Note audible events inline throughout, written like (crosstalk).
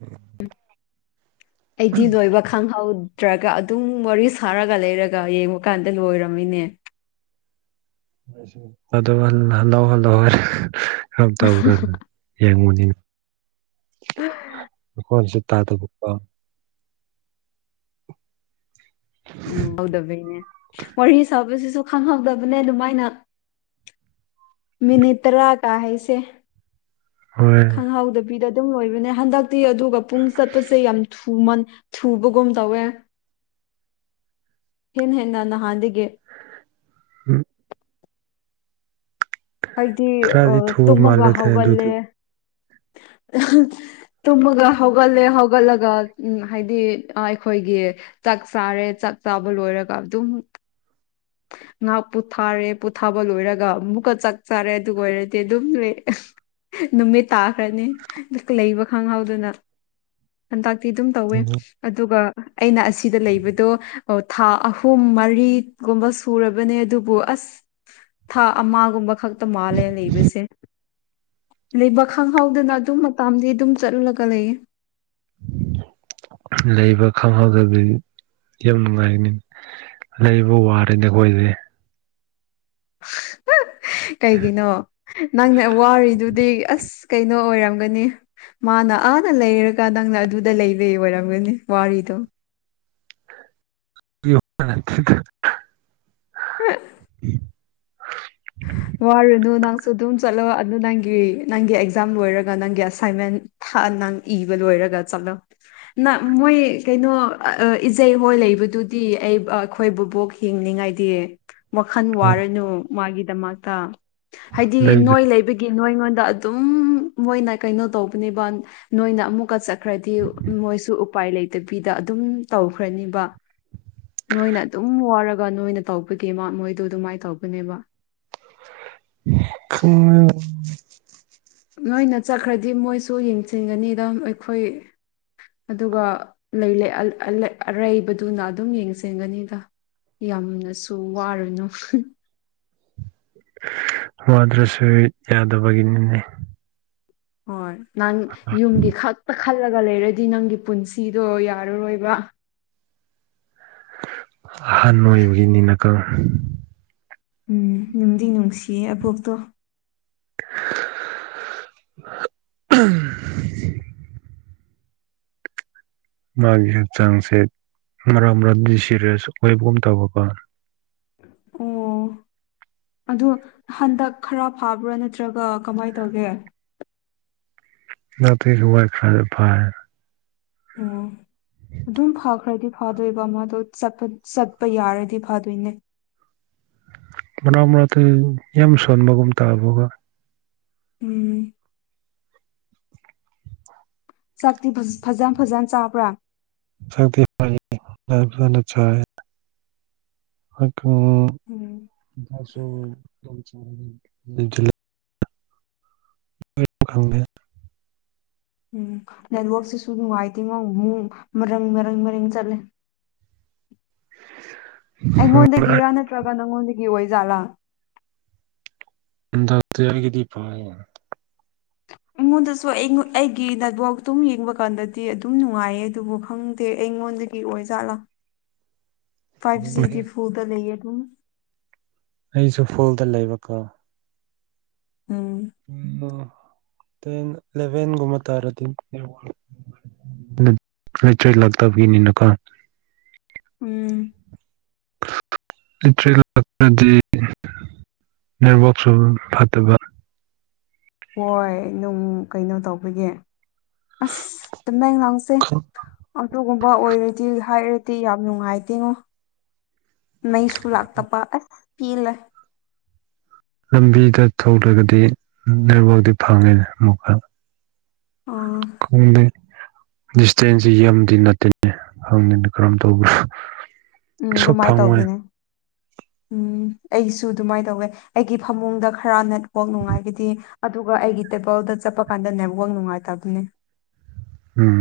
ꯎ ꯑꯩꯇꯤꯟ ꯂꯣꯏꯕ ꯈꯪꯍꯧ ꯅꯠꯇ꯭ꯔꯒ ꯑꯗꯨꯝ ꯋꯥꯔꯤ ꯁꯥꯔꯒ ꯂꯩꯔꯒ ꯌꯦꯡꯕ ꯀꯥꯟꯗ ꯂꯣꯏꯔꯝꯃꯤꯅꯦ ꯑꯗꯨ ꯍꯜꯍꯥꯎ ꯍꯜꯂꯧ ꯀꯔꯝ ꯇꯧꯔꯅ ꯌꯦꯡꯉꯨꯅꯤ ꯎꯝ ꯈꯣꯟꯁꯨ ꯇꯥꯗꯕꯀꯣ ꯎꯝꯍꯧꯗꯕꯩꯅꯦ ꯋꯥꯔꯤ ꯁꯥꯕꯁꯤꯁꯨ ꯈꯪꯍꯧꯗꯕꯅꯦ ꯑꯗꯨꯃꯥꯏꯅ ꯃꯤꯅꯤꯇ꯭ꯔꯥ ꯀꯍꯁꯦ ꯍꯣꯏ ꯍꯧꯗꯕꯤꯗ ꯑꯗꯨꯝ ꯑꯣꯏꯕꯅꯦ ꯍꯟꯗꯛꯇꯤ ꯑꯗꯨꯒ ꯄꯨꯡ ꯆꯠꯄꯁꯦ ꯌꯥꯝ ꯊꯟ ꯊꯨꯕꯒꯨꯝ ꯇꯧꯋꯦ ꯍꯟ ꯍꯦꯟ ꯅꯅ ꯍꯥꯟꯒ ꯎ ꯍꯥꯏꯗꯤ ꯑ ꯈꯔꯗꯤ ꯊꯨꯕ ꯇꯨꯝꯃꯒ ꯃꯥꯜꯂꯦꯗ ꯍꯧꯒꯜꯂꯦ ꯑꯗꯨꯗꯤ ꯇꯨꯝꯃꯒ ꯍꯧꯒꯠꯂꯦ ꯍꯧꯒꯠꯂꯒ ꯎ ꯍꯥꯏꯗꯤ ꯑꯩꯈꯣꯏꯒꯤ ꯆꯥꯛ ꯆꯥꯔꯦ ꯆꯥꯛ ꯆꯥꯕ ꯂꯣꯏꯔꯒ ꯑꯗꯨꯝ ꯉꯥꯏꯍꯥꯛ ꯄ ꯄꯨꯊꯥꯔꯦ ꯄꯣꯠꯊꯥꯕ ꯂꯣꯏꯔꯒ ꯑꯃꯨꯛꯀ ꯆꯥꯛ ꯆꯥꯔꯦ ꯑꯗꯨ ꯑꯣꯏꯔꯗꯤ ꯑꯗꯨꯝ ꯂꯩ ꯅꯨꯃꯤꯠ ꯇꯥꯈ꯭ꯔꯅꯤ ꯂꯩꯕ ꯈꯪꯍꯧꯗꯅ ꯍꯟꯇꯇꯤ ꯑꯗꯨꯝ ꯇꯧꯋꯦ ꯑꯗꯨꯒ ꯑꯩꯅ ꯑꯁꯤꯗ ꯂꯩꯕꯗꯣ ꯊꯥ ꯑꯍꯨꯝ ꯃꯔꯤ ꯒꯨꯝꯕ ꯁꯨꯔꯕꯅꯦ ꯑꯗꯨꯕꯨ ꯑꯁ ꯊꯥ ꯑꯃꯒꯨꯝꯕ ꯈꯛ ꯃꯥ ꯂꯦꯅ ꯂꯩꯕꯁꯦ ꯂꯩꯕꯥꯛ ꯈꯪꯍꯧꯗꯅ ꯑꯗꯨꯝ ꯃꯇꯥꯝꯗꯤ ꯑꯗꯨꯝ ꯆꯠꯂꯨꯔꯒ ꯂꯩꯌꯦ ꯂꯩꯕ ꯈꯪꯍꯧꯗꯕꯗꯤ ꯌꯥꯝ ꯅꯨꯡꯉꯥꯏꯒꯅꯤꯅ ꯂꯩꯕ ꯋꯥꯔꯦ ꯅꯈꯣꯏꯁꯦ ꯀꯩꯒꯤꯅꯣ ꯅꯪꯅ ꯋꯥꯔꯤꯗꯨꯗꯤ ꯑꯁ ꯀꯩꯅꯣ ꯑꯣꯏꯔꯝꯒꯅꯤ ꯃꯥꯅ ꯑꯥꯅ ꯂꯩꯔꯒ ꯅꯪꯅ ꯑꯗꯨꯗ ꯂꯩꯕꯩ ꯑꯣꯏꯔꯝꯒꯅꯤ ꯋꯥꯔꯤꯗꯣ ꯑ ꯍꯥ (unintelligible) ꯋꯥꯔꯨꯅꯨ ꯅꯪꯁꯨ ꯑꯗꯨꯝ ꯆꯠꯂꯣ ꯑꯗꯨ ꯅꯪꯒꯤ ꯅꯪꯒꯤ ꯑꯦꯛꯖꯥꯝ ꯂꯣꯏꯔꯒ ꯅꯪꯒꯤ ꯑꯁꯥꯏꯟꯃꯦꯟ ꯅꯪ ꯏꯕ ꯂꯣꯏꯔꯒ ꯆꯠꯂꯣ ꯅ ꯃꯣꯏ ꯀꯩꯅꯣ ꯏꯖꯩꯍꯣꯏ ꯂꯩꯕꯗꯨꯗꯤ ꯑꯩ ꯑꯩꯈꯣꯏꯕꯨꯕꯣꯛ ꯍꯤꯡꯅꯤꯉꯥꯏꯗꯤ ꯋꯥꯈꯜ ꯋꯥꯔꯅꯨ ꯃꯥꯒꯤꯗꯃꯛꯇ ꯍꯥꯏꯗꯤ ꯂꯩꯗ ꯅꯣꯏ ꯂꯩꯕꯒꯤ ꯅꯣꯏꯉꯣꯟꯗ ꯑꯗꯨꯝ ꯃꯣꯏꯅ ꯀꯩꯅꯣ ꯇꯧꯕꯅꯦꯕ ꯅꯣꯏꯅ ꯑꯃꯨꯛꯀ ꯆ ꯈ꯭ꯔꯗꯤ ꯃꯣꯏꯁꯨ ꯎꯄꯥꯏ ꯂꯩꯇꯕꯤꯗ ꯑꯗꯨꯝ ꯇꯧꯈ꯭ꯔꯅꯦꯕ ꯅꯣꯏꯅ ꯑꯗꯨꯝ ꯋꯥꯔꯒ ꯅꯣꯏꯅ ꯇꯧꯕꯒꯤ ꯃꯥ ꯃꯣꯏꯗꯨ ꯑꯗꯨꯃꯥꯏ ꯇꯧꯕꯅꯦꯕ ꯊꯨꯡꯉꯦ ꯅꯣꯏꯅ ꯆꯠꯈ꯭ꯔꯗꯤ ꯃꯣꯏꯁꯨ ꯌꯦꯡꯁꯤꯟꯒꯅꯤꯗ ꯑꯩꯈꯣꯏ ꯑꯗꯨꯒ ꯂꯩꯂꯩ ꯑꯜ ꯑꯜꯂꯩ ꯑꯔꯩꯕꯗꯨꯅ ꯑꯗꯨꯝ ꯌꯦꯡꯁꯤꯟꯒꯅꯤꯗ ꯌꯥꯝꯅꯁꯨ ꯋꯥꯔꯨꯅꯨ ꯋꯥꯗ꯭ꯔꯁꯨ ꯌꯥꯗꯕꯒꯤꯅꯤꯅꯦ ꯍꯣꯏ ꯅꯪ ꯌꯨꯝꯒꯤ ꯈꯛꯇ ꯈꯜꯂꯒ ꯂꯩꯔꯗꯤ ꯅꯪꯒꯤ ꯄꯨꯟꯁꯤꯗꯣ ꯌꯥꯔꯔꯣꯏꯕ ꯑꯍꯟꯕ ꯑꯣꯏꯕꯒꯤꯅꯤꯅꯥꯀꯣ ꯎꯝ ꯅꯨꯡꯗꯤ ꯅꯨꯡꯁꯤꯌꯦ ꯑꯕꯣꯛꯇꯣ (unintelligible) ꯃꯥꯒꯤ ꯍꯛꯆꯥꯡꯁꯦ ꯃꯔꯛ ꯃꯔꯡ ꯗꯤꯁꯦꯔꯤꯌ꯭ꯁ ꯑꯣꯏꯕꯒꯨꯝ ꯇꯧꯕꯀꯣ ꯑꯣ ꯑꯗꯨ ꯍꯟꯗꯛ ꯈꯔ ꯐꯕ꯭ꯔꯥ ꯅꯠꯇ꯭ꯔꯒ ꯀꯃꯥꯏ‌ ꯇꯧꯒꯦ ꯅꯠꯇꯤꯖꯨ ꯋꯥꯏꯐꯔ ꯐꯥꯔꯦ ꯑꯣ (inaudible) ꯑꯗꯨꯝ ꯐꯈ꯭ꯔꯗꯤ ꯐꯗꯣꯏꯕ ꯃꯥꯗꯣ ꯆꯠꯄ ꯆꯠꯄ ꯌꯥꯔꯗꯤ ꯐꯗꯣꯏꯅꯦ ꯃꯔꯥꯛ ꯃꯔꯛꯇ ꯌꯥꯝ ꯁꯣꯟꯕꯒꯨꯝ ꯇꯧꯕꯒꯣ ꯎꯝ ꯆꯥꯛꯇꯤ ꯐ꯭ꯖ ꯐꯖ ꯐꯖꯅ ꯆꯥꯕ꯭ꯔꯥ ꯆꯥꯗꯦ ꯐꯖ ꯐꯖꯅ ꯆꯥꯔꯦ ꯑꯗꯣ ꯎꯝ (unintelligible) ꯀꯔꯤꯅꯣ ꯈꯪꯗꯦ ꯎꯝ ꯅꯦꯠꯋꯥꯛꯁꯤꯁꯨ ꯅꯨꯡꯉꯥꯏꯇꯦꯉꯣ ꯑꯃꯨꯡ ꯃꯔꯪ ꯃꯔꯪ ꯃꯔꯦꯡ ꯆꯠꯂꯦ (inaudible) ꯑꯩꯉꯣꯟꯗꯒꯤꯔꯥ ꯅꯠꯇ꯭ꯔꯒ ꯅꯪꯉꯣꯟꯗꯒꯤ ꯑꯣꯏꯖꯥꯠꯂꯥ ꯏꯟꯗꯛꯇꯤ ꯑꯩꯒꯤꯗꯤ ꯐꯩꯌꯦ ꯑꯩꯉꯣꯟꯗꯁꯨ ꯑꯩꯉꯣꯟ ꯑꯩꯒꯤ ꯅꯦꯠꯚꯣꯛꯇꯨꯝ ꯌꯦꯡꯕ ꯀꯥꯟꯗꯗꯤ ꯑꯗꯨꯝ ꯅꯨꯡꯉꯥꯏꯌꯦ ꯑꯗꯨꯕꯨ ꯈꯪꯗꯦ ꯑꯩꯉꯣꯟꯗꯒꯤ ꯒꯤ ꯑꯣꯏꯖꯥꯠꯂꯥ (inaudible) ꯐꯥꯏꯚ ꯖꯤ ꯗꯤ ꯐꯨꯜꯗ ꯂꯩꯌꯦ ꯑꯗꯨꯝ ꯑꯩꯁꯨ ꯐꯨꯜꯗ ꯂꯩꯕꯀꯣ ꯎꯝ ꯎꯝꯃ ꯇꯦꯟ ꯏꯂꯚꯦꯟꯒꯨꯝꯃ ꯇꯥꯔꯗꯤ ꯅꯦꯠꯋꯥꯛ ꯂꯟ ꯂꯩꯇ꯭ꯔꯦꯂꯛꯇꯕꯤꯅꯤꯅꯀꯣ ꯎꯝ ꯂꯤꯇ꯭ꯔꯦꯂꯛꯇ꯭ꯔꯗꯤ ꯅꯦꯠꯋꯥꯛꯁꯨ ꯐꯠꯇꯕ ꯍꯣꯏ ꯅꯨꯡ ꯀꯩꯅꯣ ꯇꯧꯕꯒꯤ ꯑꯁ ꯇꯃꯦꯡꯂꯣꯡꯁꯦ ꯑꯗꯨꯒꯨꯝꯕ ꯑꯣꯏꯔꯗꯤ ꯍꯥꯏꯔꯗꯤ ꯌꯥꯝ ꯅꯨꯡꯉꯥꯏꯇꯦꯉꯣ ꯃꯩꯁꯨ ꯂꯥꯛꯇꯕ ꯑꯁ ꯄꯦꯜꯂꯦ ꯂꯝꯕꯤꯗ ꯊꯣꯛꯂꯒꯗꯤ ꯅꯦꯠꯋꯥꯛꯇꯤ ꯐꯪꯉꯦꯅꯦ ꯑꯃꯨꯛꯀ ꯑꯣ ꯍꯣꯡꯗꯦ ꯗꯤꯁꯇꯦꯟꯖꯤ ꯌꯥꯝꯗꯤ ꯅꯠꯇꯦꯅꯦ ꯍꯪꯗꯦꯅꯦ ꯀꯔꯝ ꯇꯧꯕ꯭ꯔ ꯎꯝ ꯑꯗꯨꯃꯥꯏ ꯇꯧꯗꯣꯏꯅꯦ ꯎꯝ ꯑꯩꯁꯨ ꯑꯗꯨꯃꯥꯏ ꯇꯧꯋꯦ ꯑꯩꯒꯤ ꯐꯃꯨꯡꯗ ꯈꯔ ꯅꯦꯠꯋꯥꯛ ꯅꯨꯡꯉꯥꯏꯒꯗꯤ ꯑꯗꯨꯒ ꯑꯩꯒꯤ ꯇꯦꯕꯜꯗ ꯆꯠꯄ ꯀꯥꯟꯗ ꯅꯦꯠꯋꯥꯛ ꯅꯨꯡꯉꯥꯏꯇꯕꯅꯦ ꯎꯝ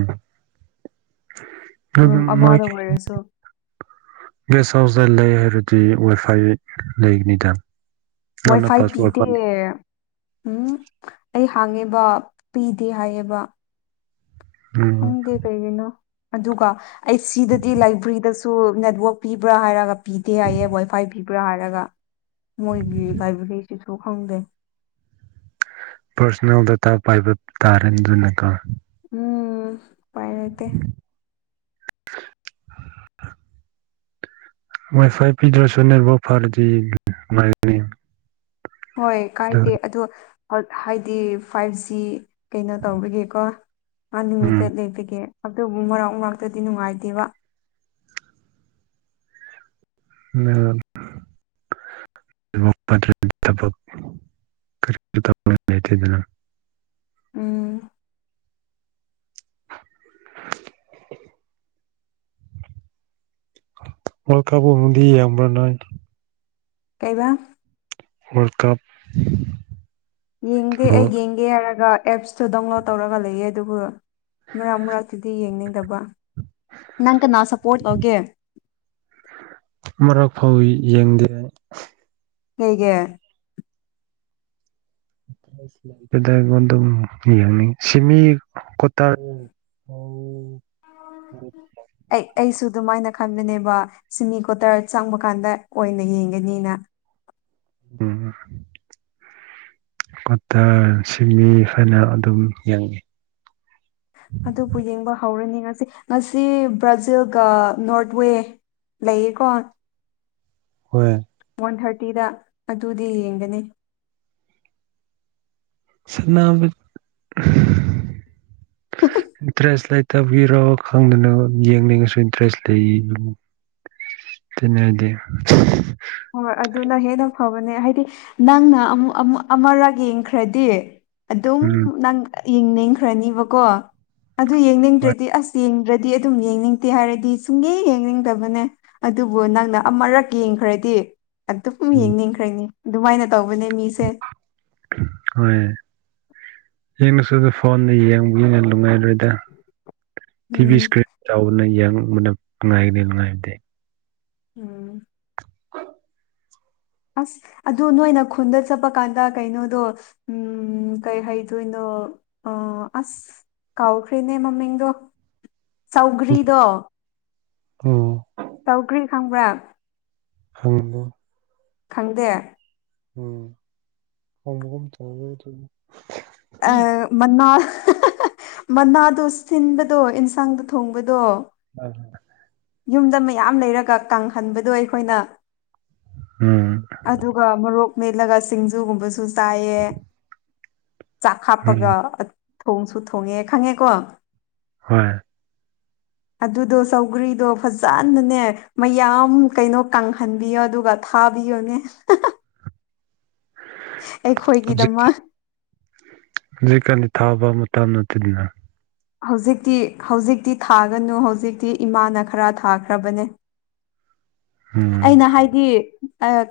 ꯑꯗꯨ ꯔꯨꯝ ꯑꯃꯗ ꯃꯣꯏꯒꯤ ꯑꯣꯏꯔꯁꯨ ꯒꯦꯁ ꯍꯥꯎꯁꯗ ꯂꯩ ꯍꯥꯏꯔꯗꯤ ꯋꯥꯏꯐꯥꯏ ꯂꯩꯒꯅꯤꯗ ꯅꯪꯅ ꯋꯥꯏꯐꯥꯏ ꯄꯤꯗꯦ ꯄꯥꯁꯋꯥꯔꯗ ꯎꯝ ꯑꯩ ꯍꯥꯡꯉꯦꯕ ꯄꯤꯗꯦ ꯍꯥꯏꯌꯦꯕ ꯎꯝ ꯈꯪꯗꯦ ꯀꯩꯒꯤꯅꯣ ꯑꯗꯨꯒ ꯑꯩ ꯁꯤꯗꯗꯤ ꯂꯥꯏꯕꯔꯤꯗꯁꯨ ꯇꯨ ꯅꯦꯠꯋꯥꯛ ꯄꯤꯕ꯭ꯔꯥ ꯍꯥꯏꯔꯒ ꯄꯤꯗꯦ ꯍꯥꯏꯌꯦ ꯋꯥꯏ ꯐꯥꯏ ꯄꯤꯕ꯭ꯔꯥ ꯍꯥꯏꯔꯒ ꯃꯣꯏꯒꯤ ꯂꯥꯏꯕ꯭ꯔꯦꯔꯤꯁꯤꯁꯨ ꯈꯪꯗꯦ ꯄꯥꯔꯁꯣꯅꯦꯜ ꯗꯇꯥ ꯄꯥꯏꯕ ꯇꯥꯔꯅꯤ ꯑꯗꯨꯅꯀꯣ ꯎꯝ ꯎꯄꯥꯏ ꯂꯩꯇꯦ (unintelligible) ꯋꯥꯏ ꯐꯥꯏ ꯄꯤꯗ꯭ꯔꯁꯨ ꯅꯦꯠꯋꯥꯛ ꯐꯔꯗꯤ ꯥꯅꯨꯡꯉꯥꯏꯒꯅꯤ ꯍꯣꯏ ꯀꯥꯏꯗꯦ ꯑꯗꯣ ꯍꯥꯏꯗꯤ ꯐꯥꯏꯚ ꯖꯤ ꯀꯩꯅꯣ ꯇꯧꯕꯒꯤꯀꯣ ꯑꯟ ꯎꯝ ꯂꯤꯃꯤꯇꯦꯠ ꯂꯩꯕꯒꯤ ꯑꯗꯨꯕꯨ ꯃꯔꯛ ꯃꯔꯛꯇꯗꯤ ꯅꯨꯡꯉꯥꯏꯇꯦꯕ ꯎ (unintelligible) ꯀꯗꯅ (unintelligible) ꯎꯝ (unintelligible) ꯋꯥꯜ ꯀꯞ ꯀꯨꯝꯕꯗꯤ ꯌꯦꯡꯕꯔ ꯅꫭꯏ ꯀꯩꯕꯥ ꯋꯥꯜ ꯀꯞ ꯌꯦꯡꯗꯦ ꯑꯩ ꯕꯣꯜ ꯌꯦꯡꯒꯦ ꯍꯥꯏꯔꯒ ꯑꯦꯞꯁꯇꯨ ꯗꯥꯎꯟꯂꯣꯠ ꯇꯧꯔꯒ ꯂꯩꯌꯦ ꯑꯗꯨꯕꯨ ꯃꯔꯛ ꯃꯔꯛꯇꯨꯗꯤ ꯌꯦꯡꯅꯤꯡꯗꯕ ꯅꯪ ꯀꯅꯥ ꯁꯞꯄꯣꯔꯠ ꯇꯧꯒꯦ ꯃꯔꯛ ꯐꯥꯎ ꯌꯦꯡꯗꯦ ꯀꯩꯒꯤ ꯁꯤꯥꯏꯗ ꯑꯩꯉꯣꯟ ꯑꯗꯨꯝ ꯌꯦꯡꯅꯤ ꯁꯤꯃꯤ ꯀꯇꯥꯔ (unintelligible) ꯎꯝ ꯐ (unintelligible) ꯑꯩ ꯑꯩꯁꯨ ꯑꯗꯨꯃꯥꯏꯅ ꯈꯟꯕꯅꯦꯕ ꯁꯤꯃꯤ ꯀꯣꯇꯔ ꯆꯪꯕ ꯀꯥꯟꯗ ꯑꯣꯏꯅ ꯌꯦꯡꯒꯅꯤꯅ ꯎꯝ ꯀꯣꯠꯇꯔ ꯁꯤꯃꯤ ꯐꯥꯏꯅꯦꯜ ꯑꯗꯨꯝ ꯌꯦꯡꯉꯤ ꯑꯗꯨꯕꯨ ꯌꯦꯡꯕ ꯍꯧꯔꯅꯤ ꯉꯁꯤ ꯉꯁꯤ ꯕ꯭ꯔꯖꯤꯜꯒ ꯅꯣꯔꯠ ꯋꯦ ꯂꯩꯌꯦꯀꯣ ꯍꯣꯏ ꯋꯥꯟ ꯊꯥꯔꯇꯤꯗ ꯑꯗꯨꯗꯤ ꯌꯦꯡꯒꯅꯤ ꯁꯥꯟꯅꯕ ꯏꯟꯇꯔꯦꯁ ꯂꯩ ꯇꯕꯒꯤꯔꯣ ꯈꯪꯗꯅ ꯌꯦꯡꯅꯤꯡꯉꯁꯨ ꯏꯟꯇꯔꯦꯁ ꯂꯩ (unintelligible) ꯍꯣꯏ ꯑꯗꯨꯅ ꯍꯦꯟꯅ ꯐꯕꯅꯦ ꯍꯥꯏꯗꯤ ꯅꯪꯅ ꯑꯃꯨ ꯑꯃ ꯑꯃꯔꯛ ꯌꯦꯡꯈ꯭ꯔꯗꯤ ꯑꯗꯨꯝ ꯎꯝ ꯅꯪ ꯌꯦꯡꯅꯤꯡꯈ꯭ꯔꯅꯤꯕꯀꯣ ꯑꯗꯨ ꯍꯣꯏ ꯌꯦꯡꯅꯤꯡꯗ꯭ꯔꯗꯤ ꯑꯁ ꯌꯦꯡꯗ꯭ꯔ ꯗꯤ ꯑꯗꯨꯝ ꯌꯦꯡꯅꯤꯡꯗꯦ ꯍꯥꯏꯔꯗꯤ ꯁꯨꯡꯌꯦꯡ ꯌꯦꯡꯅꯤꯡꯗꯕꯅꯦ ꯑꯗꯨꯕꯨ ꯅꯪꯅ ꯑꯃꯨꯔꯛ ꯌꯦꯡꯈ꯭ꯔꯦ ꯗꯤ ꯑꯗꯨꯝ ꯎꯝ ꯌꯦꯡꯅꯤꯡꯈ꯭ꯔꯅꯤ ꯑꯗꯨꯃꯥꯏꯅ ꯇꯧꯕꯅꯦ ꯃꯤꯁꯦ ꯍꯣꯏ ꯌꯦꯡꯔꯁꯨ ꯑꯗꯨ ꯐꯣꯟꯗ ꯌꯦꯡꯕꯒꯤꯅ ꯅꯨꯡꯉꯥꯏꯔꯣꯏꯗ ꯇꯤꯚꯤ ꯎꯝ ꯏꯁꯀ꯭ꯔꯤꯟ ꯆꯥꯎꯕꯅ ꯌꯦꯡꯕꯅ ꯅꯨꯡꯉꯥꯏꯒꯅꯤ ꯅꯨꯡꯉꯥꯏꯕꯗ ꯎꯝ (unintelligible) ꯑꯁ ꯑꯗꯨ ꯅꯣꯏꯅ ꯈꯨꯟꯗ ꯆꯠꯄ ꯀꯥꯟꯗ ꯀꯩꯅꯣꯗꯣ ꯎꯝ ꯀꯩ ꯍꯥꯏꯗꯣꯏꯅꯣ ꯑꫭ ꯑꯁ ꯀꯥꯎꯈ꯭꯭ꯔꯦꯅꯦ ꯃꯃꯤꯡꯗꯣ ꯁꯧꯒ꯭ꯔꯤꯗꯣ ꯎꯝ ꯇꯧꯒꯔꯤ ꯈꯪꯕ꯭ꯔꯥ ꯈꯪꯗꯦ ꯈꯪꯗꯦ ꯎꯝ ꯈꯪꯕꯗꯨꯝ ꯇꯧꯋꯩ ꯑꯗꯨꯅꯤ ꯑ ꯃꯅꯥ ꯃꯅꯥꯗꯣ ꯁꯤꯟꯕꯗꯣ ꯑꯦꯟꯁꯥꯡꯗ ꯊꯣꯡꯕꯗꯣ ꯍ ꯍꯣꯏ (inaudible) ꯌꯨꯝꯗ ꯃꯌꯥꯝ ꯂꯩꯔꯒ ꯀꯪꯍꯟꯕꯗꯣ ꯑꯩꯈꯣꯏꯅ ꯎꯝ ꯑꯗꯨꯒ ꯃꯣꯔꯣꯛ ꯃꯦꯠꯂꯒ ꯁꯤꯡꯖꯨꯒꯨꯝꯕꯁꯨ ꯆꯥꯏꯌꯦ ꯆꯥꯛ ꯎꯝ ꯍꯥꯞꯄꯒ ꯊꯣꯡꯁꯨ ꯊꯣꯡꯉꯦ ꯈꯪꯉꯦꯀꯣ ꯍꯣꯏ ꯑꯗꯨꯗꯣ ꯁꯧꯒ꯭ꯔꯤ ꯑꯗꯣ ꯐꯖꯅꯅꯦ ꯃꯌꯥꯝ ꯀꯩꯅꯣ ꯀꯪꯍꯟꯕꯤꯌꯣ ꯑꯗꯨꯒ ꯊꯥꯕꯤꯌꯣꯅꯦ ꯑꯩꯈꯣꯏꯒꯤꯗꯃꯛ ꯍꯧꯖꯤꯛ ꯀꯅꯤ ꯊꯥꯕ ꯃꯇꯝ ꯅꯠꯇꯗꯅ ꯍꯧꯖꯤꯛꯇꯤ ꯍꯧꯖꯤꯛꯇꯤ ꯊꯥꯒꯅꯨ ꯍꯧꯖꯤꯛꯇꯤ ꯏꯃꯥꯅ ꯈꯔ ꯊꯥꯈ꯭ꯔꯕꯅꯦ ꯎꯝ ꯑꯩꯅ ꯍꯥꯏꯗꯤ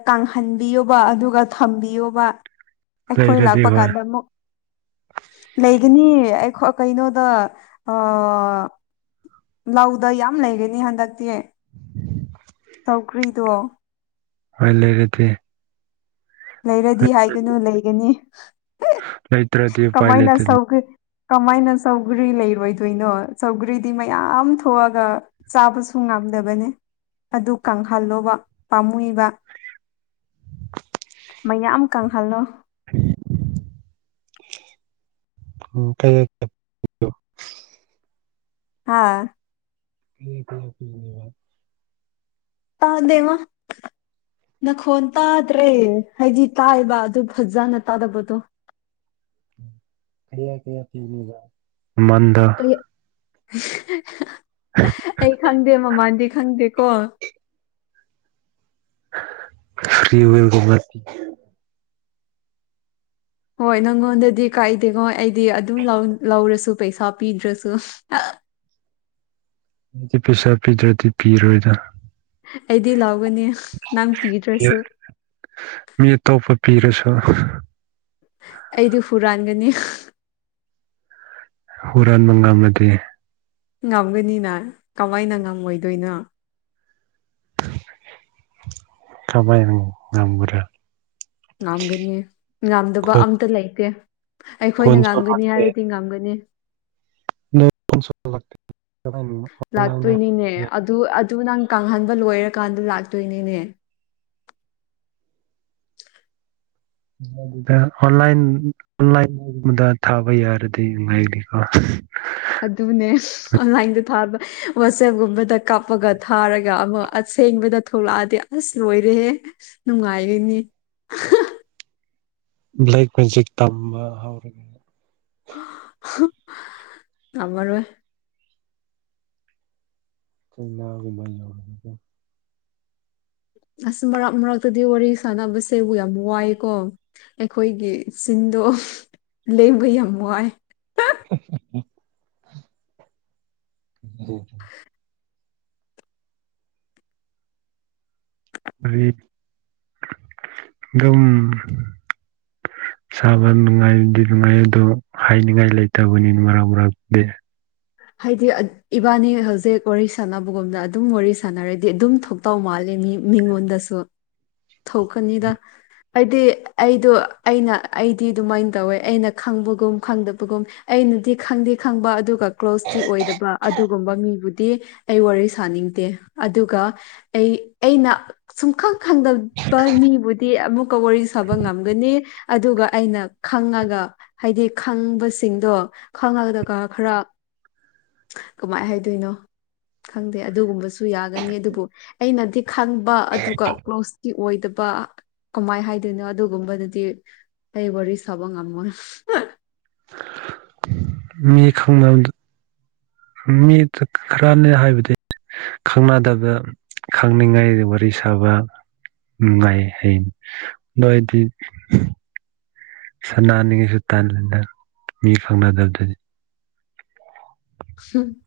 ꯀꯪꯍꯟꯕꯤꯌꯣꯕ ꯑꯗꯨꯒ ꯊꯝꯕꯤꯌꯣꯕ ꯑꯩꯈꯣꯏ ꯂꯩꯔꯗꯤ ꯂꯥꯛꯄ ꯍꯣꯏ ꯀꯥꯟꯗ ꯑꯃꯨꯛ ꯂꯩꯒꯅꯤ ꯑꯩꯈꯣꯏ ꯀꯩꯅꯣꯗ ꯑ ꯂꯧꯗ ꯌꯥꯝ ꯂꯩꯒꯅꯤ ꯍꯟꯗꯛꯇꯤ ꯆꯧꯀ꯭ꯔꯤꯗꯣ ꯍꯣꯢ ꯂꯩꯔꯗꯤ ꯂꯩꯔꯗꯤ ꯍꯥꯏꯒꯅꯨ ꯂꯩꯒꯅꯤ ꯂꯩꯇ꯭ꯔꯗꯤ ꯎꯄꯥꯏ ꯀꯃꯥꯏꯅ ꯂꯩꯇꯦ ꯁꯧꯀ꯭ꯔꯤ ꯀꯃꯥꯏꯅ ꯁꯧꯒ꯭ꯔꯤ ꯂꯩꯔꯣꯏꯗꯣꯏꯅꯣ ꯁꯧꯒꯔꯤꯗꯤ ꯃꯌꯥꯝ ꯊꯣꯛꯑꯒ ꯆꯥꯕꯁꯨ ꯉꯝꯗꯕꯅꯤ ꯑꯗꯨ ꯀꯪꯍꯜꯂꯣꯕ ꯄꯥꯝꯃꯨꯏꯕ ꯃꯌꯥꯝ ꯀꯪꯍꯜꯂꯣ ꯎ ꯀꯩ (inaudible) ꯍꯥꯥ ꯀ ꯀ ꯐꯅꯦꯕ (inaudible) ꯇꯥꯟꯗꯦ ꯋꯥ ꯅꯈꯣꯟ ꯇꯗ꯭ꯔꯦ ꯍꯥꯏꯗꯤ ꯇꯥꯏꯕ ꯑꯗꯨ ꯐꯖꯅ ꯇꯥꯗꯕꯗꯣ ꯀꯌꯥ ꯀꯌꯥ ꯄꯤꯔꯤꯕ ꯃꯃꯟꯗꯣ ꯑꯩ ꯈꯪꯗꯦ ꯃꯃꯟꯗꯤ ꯈꯪꯗꯦꯀꯣ ꯐ꯭ꯔꯤ ꯑꯣꯏꯌꯦꯔꯒꯨꯝꯃ ꯍꯣꯏ ꯅꯪꯉꯣꯟꯗꯗꯤ ꯀꯥꯏꯏꯗꯦꯉꯣ ꯑꯩꯗꯤ ꯑꯗꯨꯝ ꯂꯧꯔꯁꯨ ꯄꯩꯁꯥ ꯄꯤꯗ꯭ꯔꯁꯨ ꯗꯤ ꯄꯩꯁꯥ ꯄꯤꯗ꯭ꯔꯗꯤ ꯄꯤꯔꯣꯏꯗ ꯑꯩꯗꯤ ꯂꯥꯎꯒꯅꯤ ꯅꯪ ꯄꯤꯗ꯭ꯔꯁꯨ ꯃꯤ ꯑꯇꯣꯞꯄ ꯄꯤꯔꯁꯨ ꯑꯩꯗꯤ ꯍꯨꯔꯥꯟꯒꯅꯤ ꯍꯨꯔꯥꯥꯟ ꯉꯝꯃꯗꯤ ꯉꯝꯒꯅꯤꯅ ꯀꯃꯥꯏꯅ ꯉꯝꯃꯣꯏꯗꯣꯏꯅꯣ (inaudible) ꯀꯃꯥꯏ ꯉꯝꯒꯗ꯭ꯔꯥ ꯉꯝꯒꯅꯤ ꯉꯝꯗꯕ ꯈꯨꯠ ꯑꯝꯇ ꯂꯩꯇꯦ ꯑꯩꯈꯣꯏꯅ ꯈꯨꯟꯁꯨ ꯉꯝꯒꯅꯤ ꯂꯥꯛꯇꯦ ꯍꯥꯏꯔꯗꯤ ꯉꯝꯒꯅꯤ (unintelligible) ꯀꯃꯥꯏꯅ ꯂꯥꯛꯇꯣꯏꯅꯤꯅꯦ ꯑꯣꯟꯂꯥꯏꯟꯗ ꯑꯗꯨ ꯑꯗꯨ ꯅꯪ ꯀꯪꯍꯟꯕ ꯂꯣꯏꯔꯀꯥꯟꯗ ꯂꯥꯛꯇꯣꯏꯅꯤꯅꯦ ꯑꯣꯟꯂꯥꯏꯟ ꯑꯣꯟꯂꯥꯏꯟ ꯒꯨꯝꯕꯗ ꯊꯥꯕ ꯌꯥꯔꯗꯤ ꯅꯨꯉꯥꯏꯅꯤꯀꯣ ꯑꯗꯨꯅꯦ ꯑꯣꯟꯂꯥꯏꯟꯗ ꯊꯥꯕ ꯋꯥꯆꯦꯞꯒꯨꯝꯕꯗ ꯀꯥꯞꯄꯒ ꯊꯥꯔꯒ ꯑꯃ ꯑꯁꯦꯡꯕꯗ ꯊꯣꯛꯂꯛꯑꯗꯤ ꯑꯁ ꯂꯣꯏꯔꯦꯍꯦ ꯅꯨꯡꯉꯥꯏꯔꯤꯅꯤ ꯕ꯭ꯂꯦꯛ ꯃꯦꯖꯤꯛ ꯇꯝꯕ ꯍꯧꯔꯒ ꯉꯝꯃꯔꯣꯏ ꯆꯅꯥꯒꯤ ꯃꯅꯤꯔꯖꯟ ꯑꯁ ꯃꯔꯛ ꯃꯔꯛꯇꯗꯤ ꯋꯥꯔꯤ ꯁꯥꯟꯅꯕꯁꯦꯕꯨ ꯌꯥꯝ ꯋꯥꯏ ꯀꯣ ꯑꯩꯈꯣꯏꯒꯤ ꯆꯤꯟꯗꯣ ꯂꯦꯡꯕ ꯌꯥꯝ ꯋꯥꯏ (inaudible) ꯗꯨꯝ ꯁꯕ ꯅꯨꯡꯉꯥꯏꯗꯤ ꯅꯨꯡꯉꯥꯏ ꯑꯗꯣ ꯍꯥꯏꯅꯤꯡꯉꯥꯏ ꯂꯩꯇꯕꯅꯤꯅ ꯃꯔꯥꯛ ꯃꯔꯥꯛꯗꯤ ꯍꯥꯏꯗꯤ ꯏꯕꯥꯅꯤ ꯍꯧꯖꯤꯛ ꯋꯥꯔꯤ ꯁꯥꯟꯅꯕꯒꯨꯝꯅ ꯑꯗꯨꯝ ꯋꯥꯔꯤ ꯁꯥꯟꯅꯔꯗꯤ ꯑꯗꯨꯝ ꯊ ꯇꯧ ꯃꯥꯜꯂꯤ ꯃꯤ ꯃꯤꯉꯣꯟꯗꯁꯨ ꯊꯣꯛꯀꯅꯤꯗ ꯍꯥꯏꯗꯤ ꯑꯩꯗꯣ ꯑꯩꯅ ꯑꯩꯗꯤ ꯑꯗꯨꯃꯥꯏꯅ ꯇꯧꯋꯦ ꯑꯩꯅ ꯈꯪꯕꯒꯨꯝ ꯈꯪꯗꯕꯒꯨꯝ ꯑꯩꯅꯗꯤ ꯈꯪꯗꯤ ꯈꯪꯕ ꯑꯗꯨꯒ ꯀ꯭ꯂꯣꯁꯇꯤ ꯑꯣꯏꯗꯕ ꯑꯗꯨꯒꯨꯝꯕ ꯃꯤꯕꯨꯗꯤ ꯑꯩ ꯋꯥꯔꯤ ꯁꯥꯅꯤꯡꯗꯦ ꯑꯗꯨꯒ ꯑꯩ ꯑꯩꯅ ꯁꯨꯝꯈꯪ ꯈꯟꯗꯕ ꯃꯤꯕꯨꯗꯤ ꯑꯃꯨꯛꯀ ꯋꯥꯔꯤ ꯁꯕ ꯉꯝꯒꯅꯤ ꯑꯗꯨꯒ ꯑꯩꯅ ꯈꯪꯉꯒ ꯍꯥꯏꯗꯤ ꯈꯪꯕꯁꯤꯡꯗꯣ ꯈꯪꯉꯗꯒ ꯈꯔ ꯀꯃꯥꯏ ꯍꯥꯏꯗꯣꯏꯅꯣ ꯈꯪꯗꯦ ꯑꯗꯨꯒꯨꯝꯕꯁꯨ ꯌꯥꯒꯅꯤ ꯑꯗꯨꯕꯨ ꯑꯩꯅꯗꯤ ꯈꯪꯕ ꯑꯗꯨꯒ ꯀ꯭ꯂꯣꯁꯀꯤ ꯑꯣꯏꯗꯕ ꯀꯃꯥꯏ ꯍꯥꯏꯗꯣꯏꯅꯣ ꯑꯗꯨꯒꯨꯝꯕꯗꯨꯗꯤ ꯑꯩ ꯋꯥꯔꯤ ꯁꯥꯕ ꯉꯝꯃꯣꯏ ꯃꯤ ꯈꯪꯅꯕ ꯃꯤ ꯈꯔꯅꯦ ꯍꯥꯏꯕꯗꯤ ꯈꯪꯅꯗꯕ ꯈꯪꯅꯤꯡꯉꯥꯏ ꯋꯥꯔꯤ ꯁꯥꯕ ꯎ ꯉꯌꯦ ꯍ ꯏꯗꯤ ꯁꯥꯟꯅꯅꯤꯡꯉꯩꯁꯨ ꯇꯜꯂꯅ ꯃꯤ ꯐꯪꯅꯗꯕꯗꯨꯅꯤ ꯎꯝ